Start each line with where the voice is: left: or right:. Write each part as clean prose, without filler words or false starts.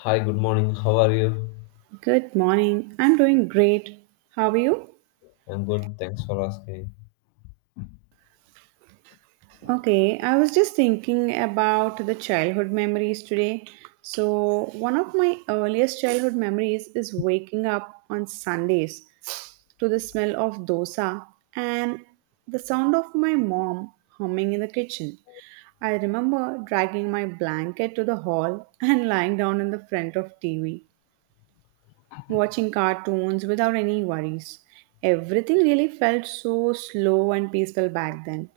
left: Hi, good morning. How are you?
right: Good morning. I'm doing great. How are you?
left: I'm good. Thanks for asking.
right: Okay, I was just thinking about the childhood memories today. So, one of my earliest childhood memories is waking up on Sundays to the smell of dosa and the sound of my mom humming in the kitchen. I remember dragging my blanket to the hall and lying down in the front of TV watching cartoons without any worries. Everything really felt so slow and peaceful back then.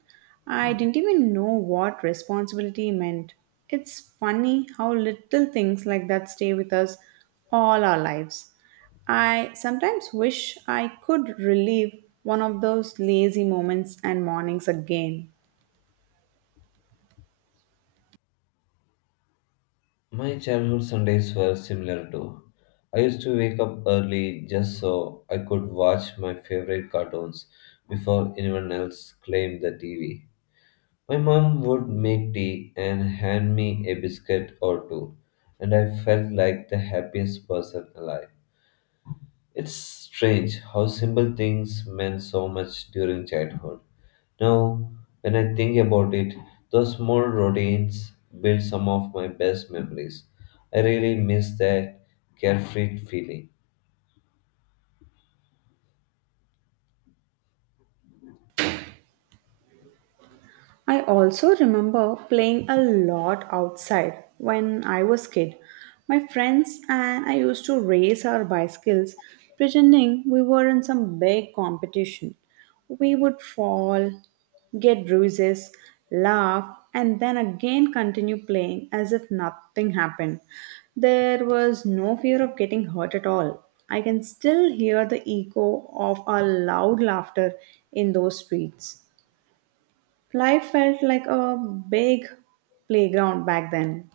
right: I didn't even know what responsibility meant. It's funny how little things like that stay with us all our lives. I sometimes wish I could relive one of those lazy moments and mornings again.
left: My childhood Sundays were similar too. I used to wake up early just so I could watch my favorite cartoons before anyone else claimed the TV. My mom would make tea and hand me a biscuit or two, and I felt like the happiest person alive. It's strange how simple things meant so much during childhood. Now, when I think about it, those small routines build some of my best memories. I really miss that carefree feeling.
right: I also remember playing a lot outside when I was kid. My friends and I used to race our bicycles pretending we were in some big competition. We would fall, get bruises, laugh, and then again continue playing as if nothing happened. There was no fear of getting hurt at all. I can still hear the echo of our loud laughter in those streets. Life felt like a big playground back then.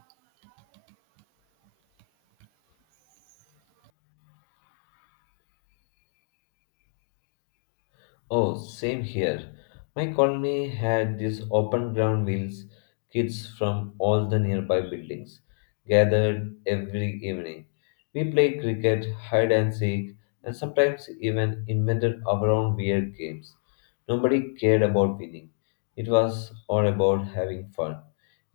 left: Oh, same here. My colony had these open ground wheels, kids from all the nearby buildings gathered every evening. We played cricket, hide and seek, and sometimes even invented our own weird games. Nobody cared about winning. It was all about having fun.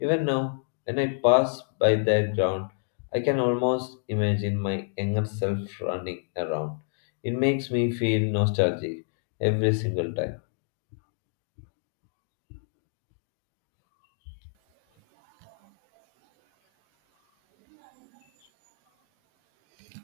left: Even now, when I pass by that ground, I can almost imagine my younger self running around. It makes me feel nostalgic every single time.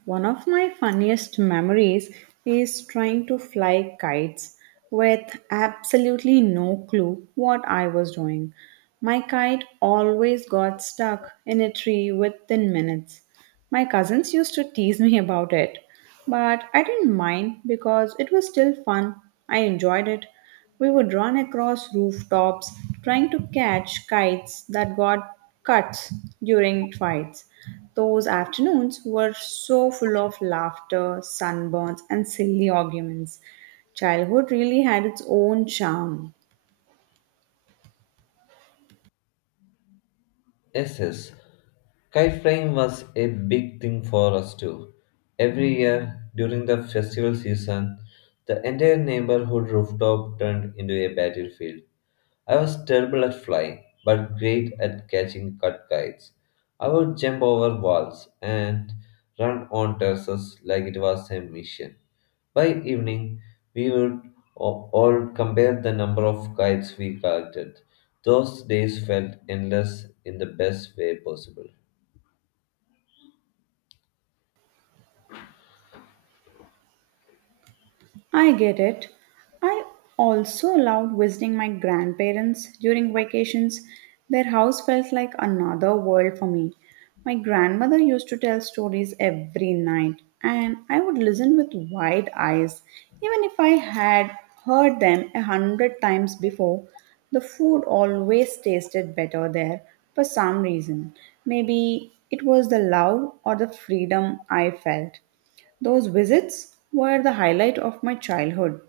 right: One of my funniest memories is trying to fly kites with absolutely no clue what I was doing. My kite always got stuck in a tree within minutes. My cousins used to tease me about it, but I didn't mind because it was still fun. I enjoyed it. We would run across rooftops trying to catch kites that got cuts during fights. Those afternoons were so full of laughter, sunburns, and silly arguments. Childhood really had its own charm.
left: Yes, yes. Kite flying was a big thing for us too. Every year during the festival season, the entire neighborhood rooftop turned into a battlefield. I was terrible at flying, but great at catching cut kites. I would jump over walls and run on terraces like it was a mission. By evening, we would all compare the number of kites we collected. Those days felt endless in the best way possible.
right: I get it. I also loved visiting my grandparents during vacations. Their house felt like another world for me. My grandmother used to tell stories every night, and I would listen with wide eyes. Even if I had heard them a hundred times before, the food always tasted better there for some reason. Maybe it was the love or the freedom I felt. Those visits were the highlight of my childhood.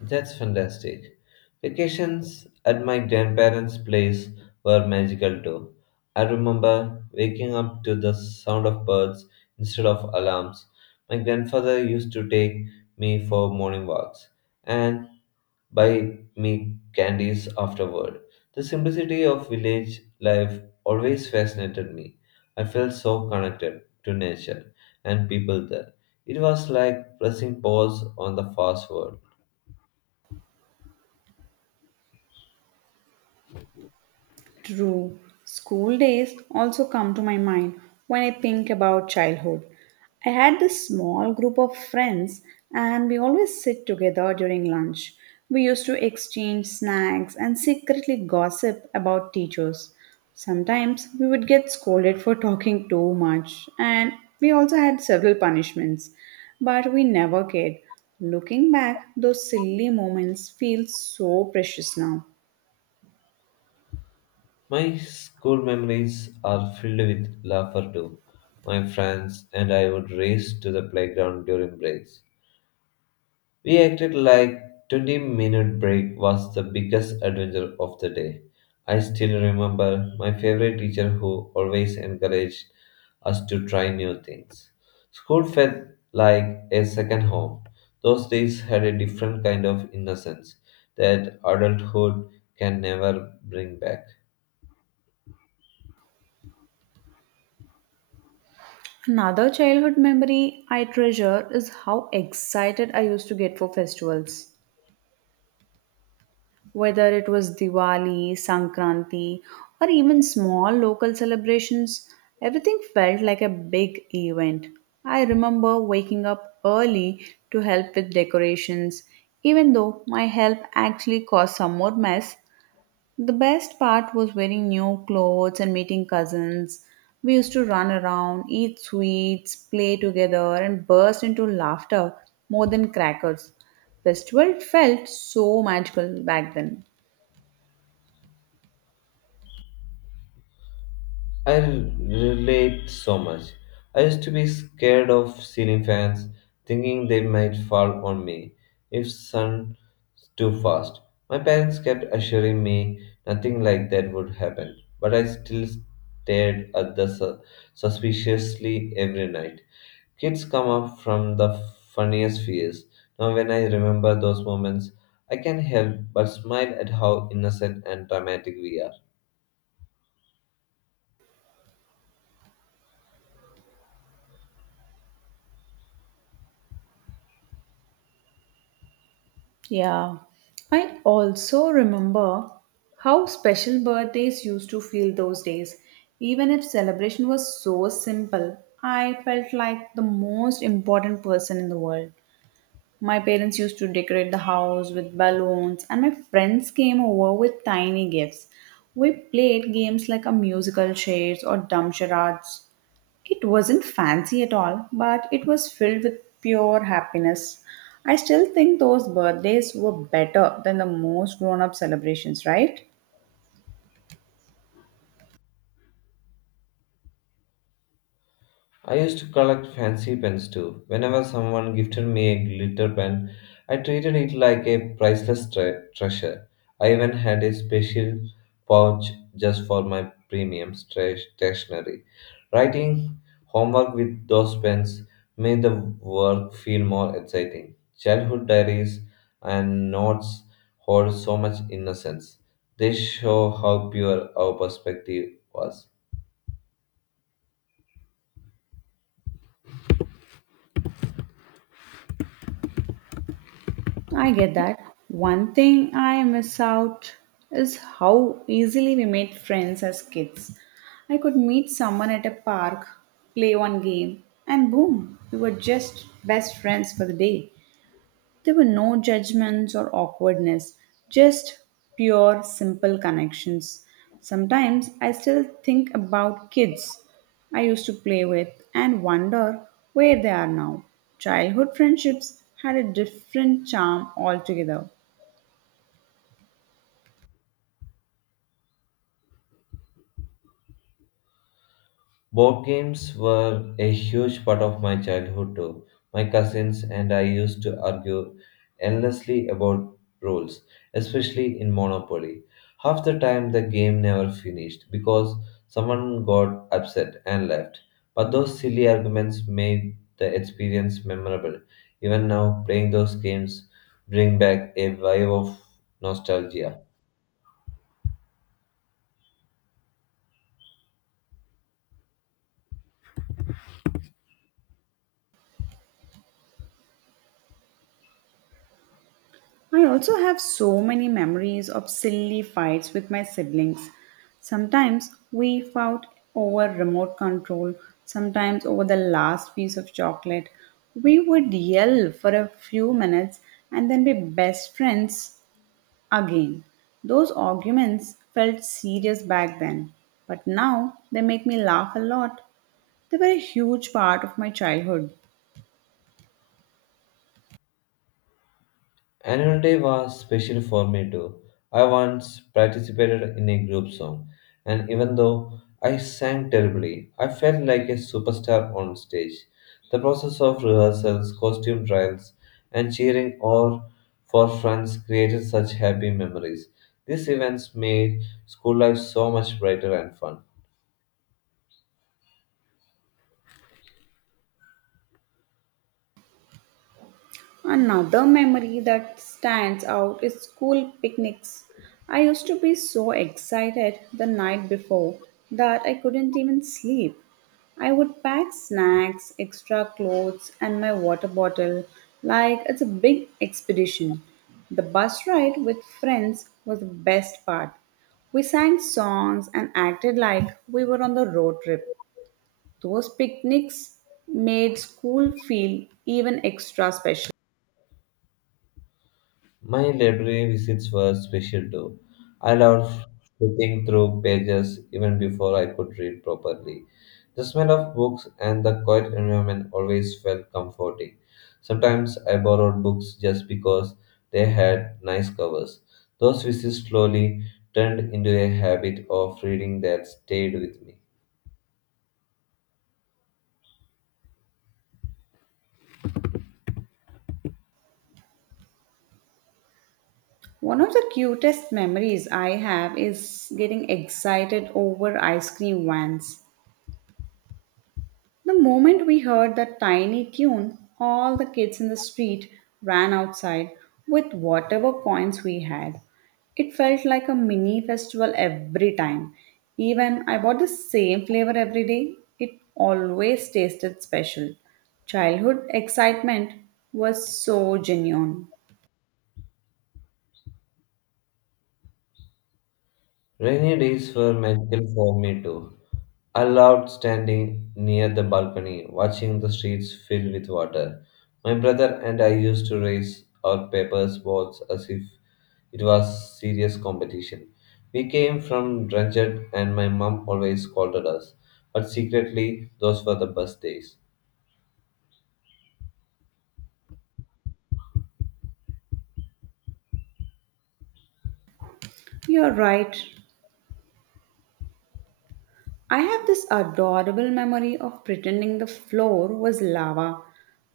left: That's fantastic. Vacations at my grandparents' place were magical too. I remember waking up to the sound of birds instead of alarms. My grandfather used to take me for morning walks and buy me candies afterward. The simplicity of village life always fascinated me. I felt so connected to nature and people there. It was like pressing pause on the fast world.
right: True. School days also come to my mind when I think about childhood. I had this small group of friends and we always sit together during lunch. We used to exchange snacks and secretly gossip about teachers. Sometimes we would get scolded for talking too much and we also had several punishments, but we never cared. Looking back, those silly moments feel so precious now.
left: My school memories are filled with laughter too. My friends and I would race to the playground during breaks. We acted like 20-minute break was the biggest adventure of the day. I still remember my favorite teacher who always encouraged us to try new things. School felt like a second home. Those days had a different kind of innocence that adulthood can never bring back.
right: Another childhood memory I treasure is how excited I used to get for festivals. Whether it was Diwali, Sankranti, or even small local celebrations, everything felt like a big event. I remember waking up early to help with decorations, even though my help actually caused some more mess the best part was wearing new clothes and meeting cousins. We used to run around, eat sweets, play together, and burst into laughter more than crackers. Festival felt so magical back then.
left: I relate so much. I used to be scared of ceiling fans, thinking they might fall on me if sun too fast. My parents kept assuring me nothing like that would happen, but I still stared at the suspiciously every night. Kids come up from the funniest fears. Now, when I remember those moments, I can't help but smile at how innocent and dramatic we are.
right: Yeah. I also remember how special birthdays used to feel those days. Even if celebration was so simple, I felt like the most important person in the world. My parents used to decorate the house with balloons, and my friends came over with tiny gifts. We played games like a musical chairs or dumb charades. It wasn't fancy at all, but it was filled with pure happiness. I still think those birthdays were better than the most grown up celebrations, right?
left: I used to collect fancy pens too. Whenever someone gifted me a glitter pen, I treated it like a priceless treasure. I even had a special pouch just for my premium stationery. Writing homework with those pens made the work feel more exciting. Childhood diaries and notes hold so much innocence. They show how pure our perspective was.
right: I get that. One thing I miss out is how easily we made friends as kids. I could meet someone at a park, play one game, and boom, we were just best friends for the day. There were no judgments or awkwardness, just pure, simple connections. Sometimes I still think about kids I used to play with and wonder where they are now. Childhood friendships had a different charm altogether.
left: Board games were a huge part of my childhood too. My cousins and I used to argue endlessly about rules, especially in Monopoly. Half the time the game never finished because someone got upset and left. But those silly arguments made the experience memorable. Even now, playing those games bring back a wave of nostalgia.
right: I also have so many memories of silly fights with my siblings. Sometimes we fought over remote control, sometimes over the last piece of chocolate. We would yell for a few minutes and then be best friends again. Those arguments felt serious back then, but now they make me laugh a lot. They were a huge part of my childhood.
left: Annual Day was special for me too. I once participated in a group song, and even though I sang terribly, I felt like a superstar on stage. The process of rehearsals, costume trials, and cheering all for friends created such happy memories. These events made school life so much brighter and fun.
right: Another memory that stands out is school picnics. I used to be so excited the night before that I couldn't even sleep. I would pack snacks, extra clothes, and my water bottle like it's a big expedition. The bus ride with friends was the best part. We sang songs and acted like we were on the road trip. Those picnics made school feel even extra special.
left: My library visits were special too. I loved flipping through pages even before I could read properly. The smell of books and the quiet environment always felt comforting. Sometimes I borrowed books just because they had nice covers. Those visits slowly turned into a habit of reading that stayed with me.
right: One of the cutest memories I have is getting excited over ice cream vans. The moment we heard that tiny tune, all the kids in the street ran outside with whatever coins we had. It felt like a mini festival every time. Even I bought the same flavor every day, it always tasted special. Childhood excitement was so genuine.
left: Rainy days were magical for me too. I loved standing near the balcony, watching the streets filled with water. My brother and I used to race our papers balls as if it was serious competition. We came from Dranged and my mum always scolded us, but secretly those were the best days.
right: You're right. I have this adorable memory of pretending the floor was lava.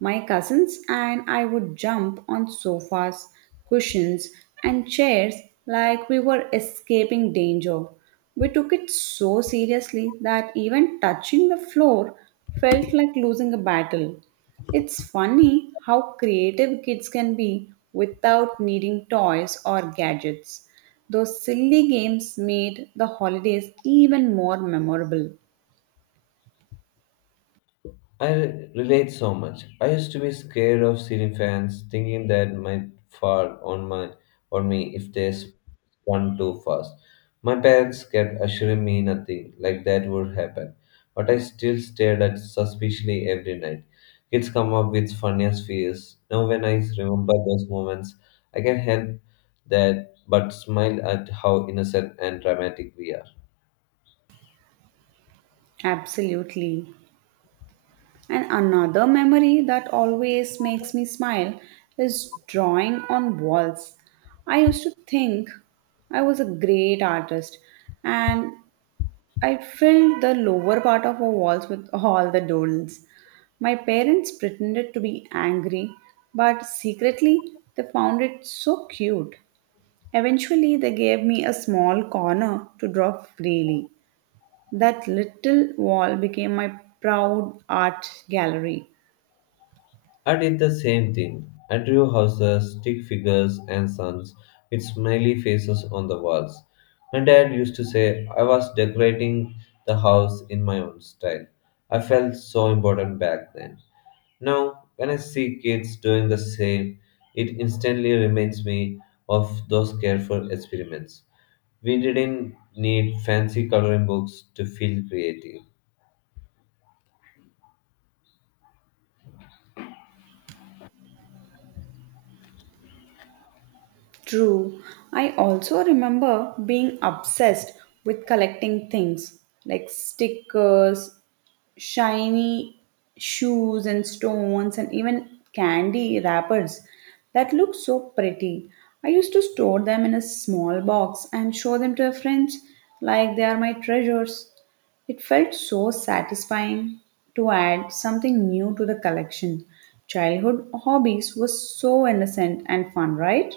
right: My cousins and I would jump on sofas, cushions, and chairs like we were escaping danger. We took it so seriously that even touching the floor felt like losing a battle. It's funny how creative kids can be without needing toys or gadgets. Those silly games made the holidays even more memorable.
left: I relate so much. I used to be scared of ceiling fans, thinking that might fall on my on me if they spun too fast. My parents kept assuring me nothing like that would happen, but I still stared at suspiciously every night. Kids come up with funniest fears. Now, when I remember those moments, I can't help that but smile at how innocent and dramatic we are.
right: Absolutely. And another memory that always makes me smile is drawing on walls. I used to think I was a great artist, and I filled the lower part of our walls with all the dolls. My parents pretended to be angry, but secretly they found it so cute. Eventually, they gave me a small corner to draw freely. That little wall became my proud art gallery.
left: I did the same thing. I drew houses, stick figures, and suns with smiley faces on the walls. My dad used to say I was decorating the house in my own style. I felt so important back then. Now, when I see kids doing the same, it instantly reminds me of those careful experiments. We didn't need fancy coloring books to feel creative.
right: True, I also remember being obsessed with collecting things like stickers, shiny shoes and stones and even candy wrappers that look so pretty. I used to store them in a small box and show them to friends like they are my treasures. It felt so satisfying to add something new to the collection. Childhood hobbies were so innocent and fun, right?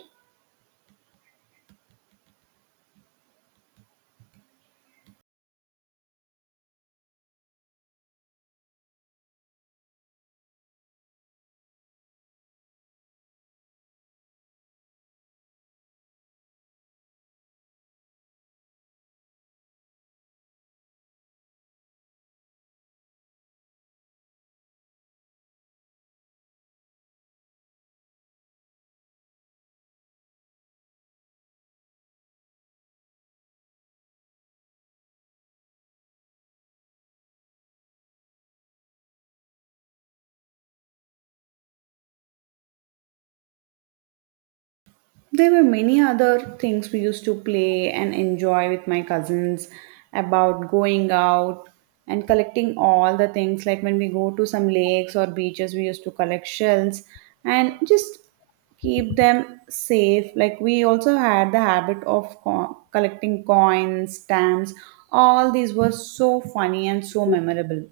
right: There were many other things we used to play and enjoy with my cousins about going out and collecting all the things. Like when we go to some lakes or beaches, we used to collect shells and just keep them safe. Like we also had the habit of collecting coins, stamps. All these were so funny and so memorable.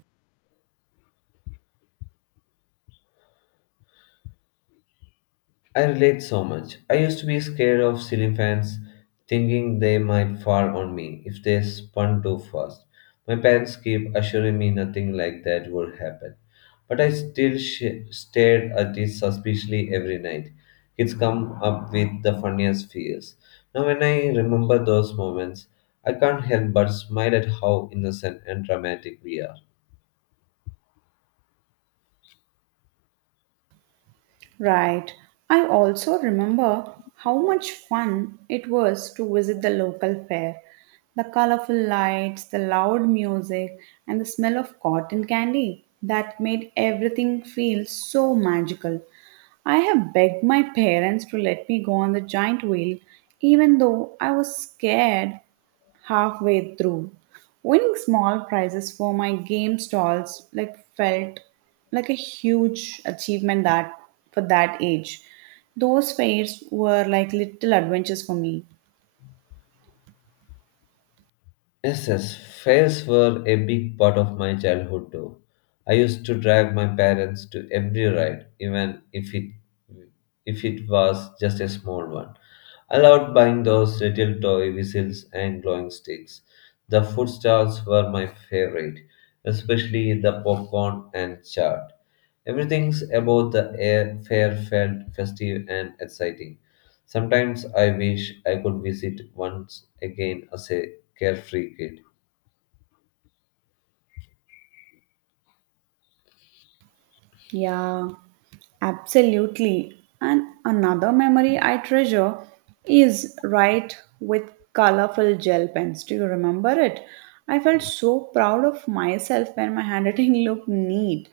left: I relate so much. I used to be scared of ceiling fans, thinking they might fall on me if they spun too fast. My parents keep assuring me nothing like that would happen. But I still stared at it suspiciously every night. Kids come up with the funniest fears. Now, when I remember those moments, I can't help but smile at how innocent and dramatic we are.
right: Right. I also remember how much fun it was to visit the local fair. The colorful lights, the loud music, and the smell of cotton candy that made everything feel so magical. I have begged my parents to let me go on the giant wheel, even though I was scared halfway through. Winning small prizes for my game stalls like felt like a huge achievement that for that age. Those fairs were like little adventures for me.
left: Yes, yes, fairs were a big part of my childhood too. I used to drag my parents to every ride, even if it was just a small one. I loved buying those little toy whistles and glowing sticks. The food stalls were my favorite, especially the popcorn and chaat. Everything about the air fair felt festive and exciting. Sometimes I wish I could visit once again as a carefree kid.
right: Yeah, absolutely. And another memory I treasure is write with colorful gel pens. Do you remember it? I felt so proud of myself when my handwriting looked neat.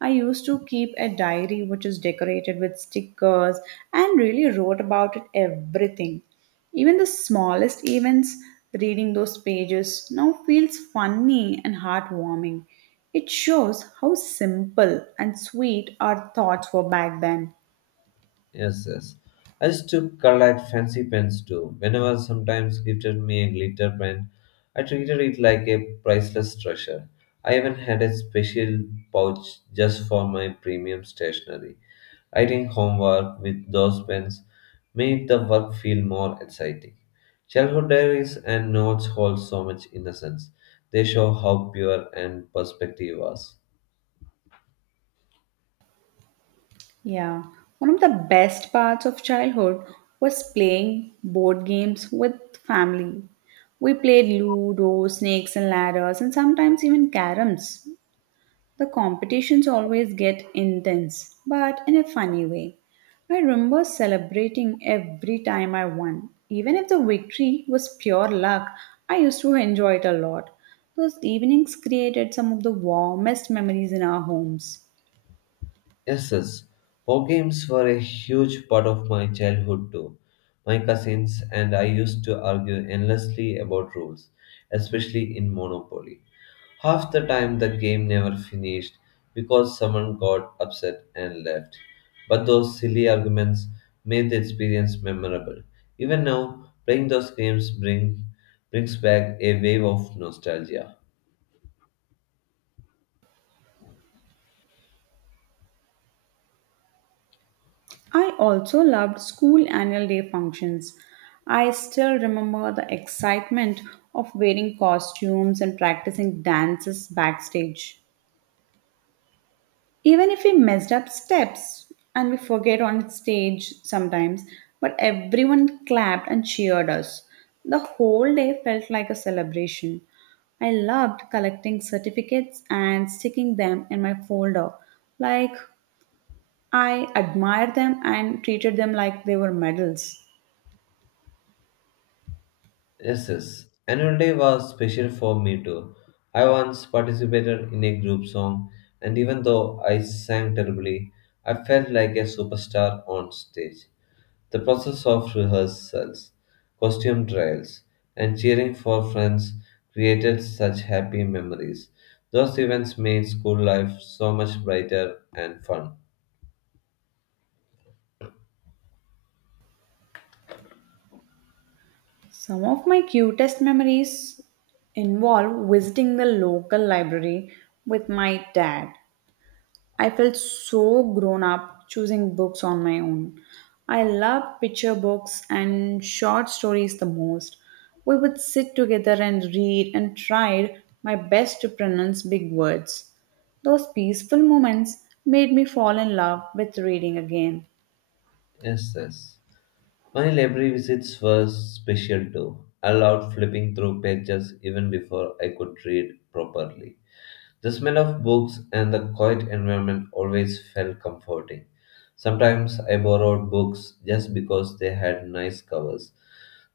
right: I used to keep a diary which is decorated with stickers and really wrote about it everything. Even the smallest events, reading those pages now feels funny and heartwarming. It shows how simple and sweet our thoughts were back then.
left: Yes, yes. I used to collect fancy pens too. Whenever sometimes gifted me a glitter pen, I treated it like a priceless treasure. I even had a special pouch just for my premium stationery. Writing homework with those pens made the work feel more exciting. Childhood diaries and notes hold so much innocence. They show how pure and perspective was.
right: Yeah, one of the best parts of childhood was playing board games with family. We played Ludo, Snakes and Ladders, and sometimes even Caroms. The competitions always get intense, but in a funny way. I remember celebrating every time I won. Even if the victory was pure luck, I used to enjoy it a lot. Those evenings created some of the warmest memories in our homes.
left: Yes, yes. Board games were a huge part of my childhood too. My cousins and I used to argue endlessly about rules, especially in Monopoly. Half the time the game never finished because someone got upset and left. But those silly arguments made the experience memorable. Even now, playing those games brings back a wave of nostalgia.
right: I also loved school annual day functions. I still remember the excitement of wearing costumes and practicing dances backstage. Even if we messed up steps and we forget on stage sometimes, but everyone clapped and cheered us. The whole day felt like a celebration. I loved collecting certificates and sticking them in my folder, like I admired them and treated them like they were medals.
left: Yes, yes. Annual day was special for me too. I once participated in a group song, and even though I sang terribly, I felt like a superstar on stage. The process of rehearsals, costume trials, and cheering for friends created such happy memories. Those events made school life so much brighter and fun.
right: Some of my cutest memories involve visiting the local library with my dad. I felt so grown up choosing books on my own. I love picture books and short stories the most. We would sit together and read and tried my best to pronounce big words. Those peaceful moments made me fall in love with reading again.
left: Yes, yes. My library visits were special too. I loved flipping through pages even before I could read properly. The smell of books and the quiet environment always felt comforting. Sometimes I borrowed books just because they had nice covers.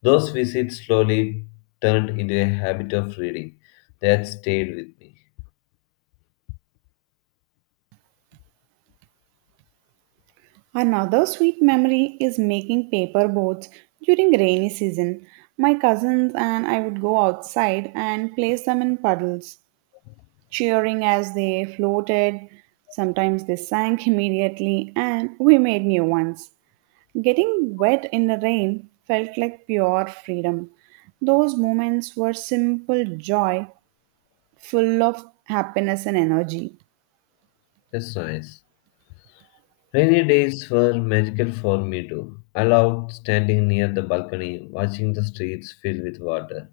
left: Those visits slowly turned into a habit of reading that stayed with me.
right: Another sweet memory is making paper boats during rainy season. My cousins and I would go outside and place them in puddles, cheering as they floated. Sometimes they sank immediately, and we made new ones. Getting wet in the rain felt like pure freedom. Those moments were simple joy, full of happiness and energy.
left: That's nice. Rainy days were magical for me too. I loved standing near the balcony, watching the streets filled with water.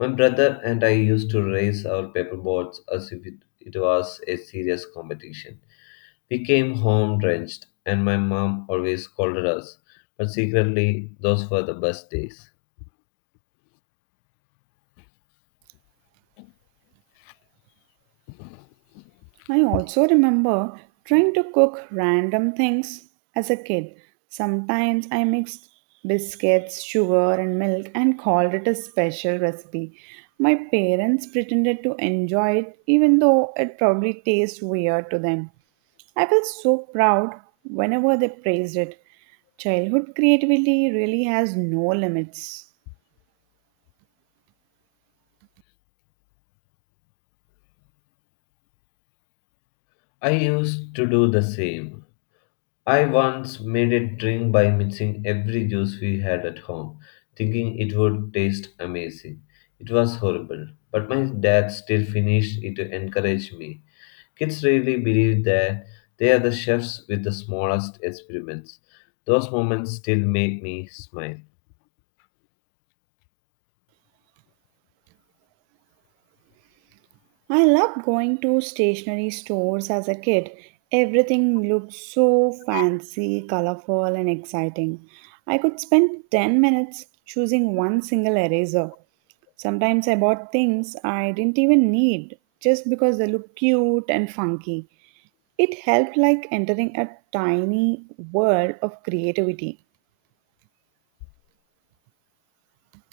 left: My brother and I used to race our paperboards as if it was a serious competition. We came home drenched, and my mom always scolded us, but secretly, those were the best days.
right: I also remember trying to cook random things as a kid. Sometimes I mixed biscuits, sugar, and milk and called it a special recipe. My parents pretended to enjoy it, even though it probably tastes weird to them. I felt so proud whenever they praised it. Childhood creativity really has no limits.
left: I used to do the same. I once made a drink by mixing every juice we had at home, thinking it would taste amazing. It was horrible, but my dad still finished it to encourage me. Kids really believe that they are the chefs with the smallest experiments. Those moments still make me smile.
right: I loved going to stationery stores as a kid. Everything looked so fancy, colorful, and exciting. I could spend 10 minutes choosing one single eraser. Sometimes I bought things I didn't even need just because they looked cute and funky. It helped like entering a tiny world of creativity.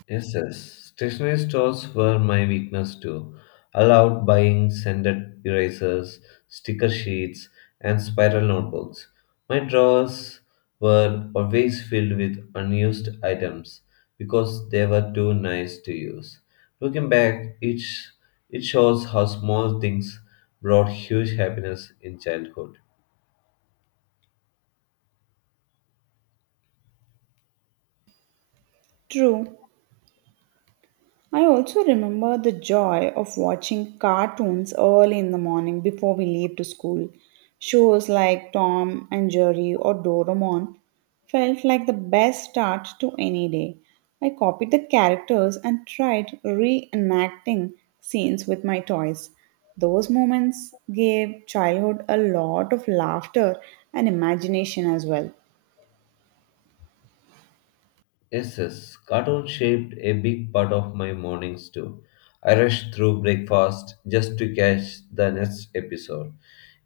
left: Yes, yes. Stationery stores were my weakness too. Allowed buying scented erasers, sticker sheets, and spiral notebooks. My drawers were always filled with unused items because they were too nice to use. Looking back, it shows how small things brought huge happiness in childhood.
right: True, I also remember the joy of watching cartoons early in the morning before we leave to school. Shows like Tom and Jerry or Doraemon felt like the best start to any day. I copied the characters and tried reenacting scenes with my toys. Those moments gave childhood a lot of laughter and imagination as well.
left: Yes, yes. Cartoons shaped a big part of my mornings too. I rushed through breakfast just to catch the next episode.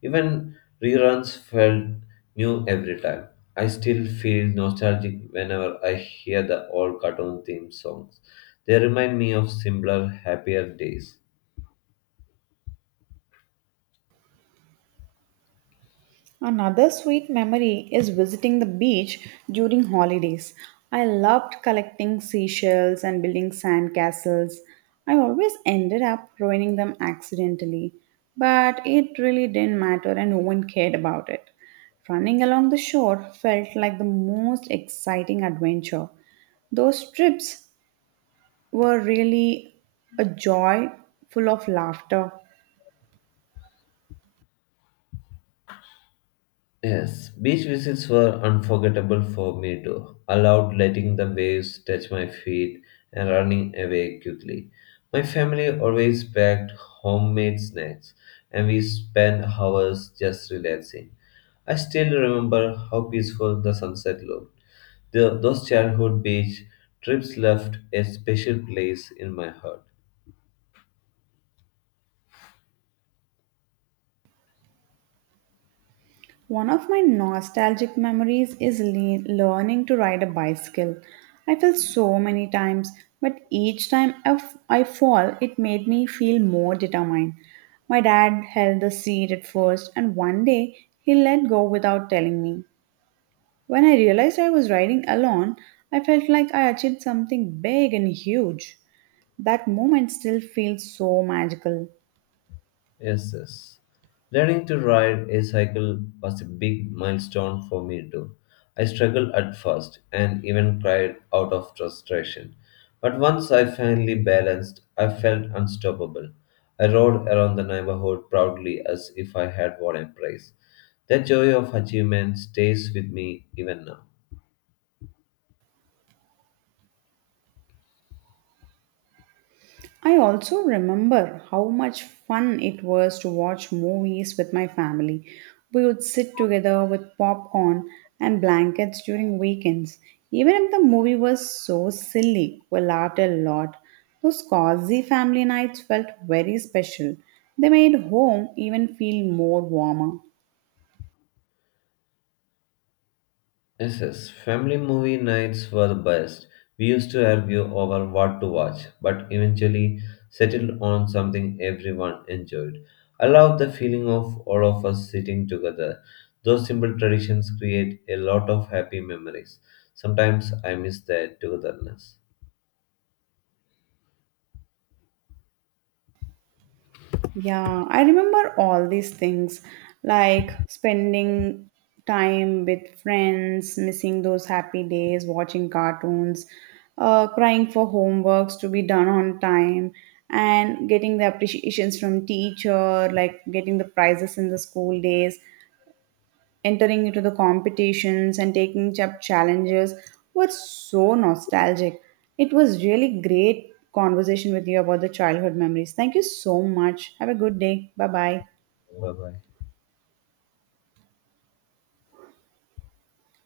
left: Even reruns felt new every time. I still feel nostalgic whenever I hear the old cartoon theme songs. They remind me of simpler, happier days.
right: Another sweet memory is visiting the beach during holidays. I loved collecting seashells and building sand castles. I always ended up ruining them accidentally, but it really didn't matter and no one cared about it. Running along the shore felt like the most exciting adventure. Those trips were really a joy full of laughter.
left: Yes, beach visits were unforgettable for me too. I loved letting the waves touch my feet and running away quickly. My family always packed homemade snacks, and we spent hours just relaxing. I still remember how peaceful the sunset looked. Those childhood beach trips left a special place in my heart.
right: One of my nostalgic memories is learning to ride a bicycle. I fell so many times, but each time I fall, it made me feel more determined. My dad held the seat at first, and one day he let go without telling me. When I realized I was riding alone, I felt like I achieved something big and huge. That moment still feels so magical.
left: Yes, yes. Learning to ride a cycle was a big milestone for me too. I struggled at first and even cried out of frustration. But once I finally balanced, I felt unstoppable. I rode around the neighborhood proudly as if I had won a prize. That joy of achievement stays with me even now.
right: I also remember how much fun it was to watch movies with my family. We would sit together with popcorn and blankets during weekends. Even if the movie was so silly, we laughed a lot. Those cozy family nights felt very special. They made home even feel more warmer.
left: Yes, yes. Family movie nights were the best. We used to argue over what to watch, but eventually settled on something everyone enjoyed. I love the feeling of all of us sitting together. Those simple traditions create a lot of happy memories. Sometimes I miss that togetherness.
right: Yeah, I remember all these things like spending time with friends, missing those happy days, watching cartoons, crying for homeworks to be done on time, and getting the appreciations from teacher, like getting the prizes in the school days entering into the competitions and taking up challenges were so nostalgic. It was really great conversation with you about the childhood memories. Thank you so much. Have a good day. Bye bye.
left: Bye bye.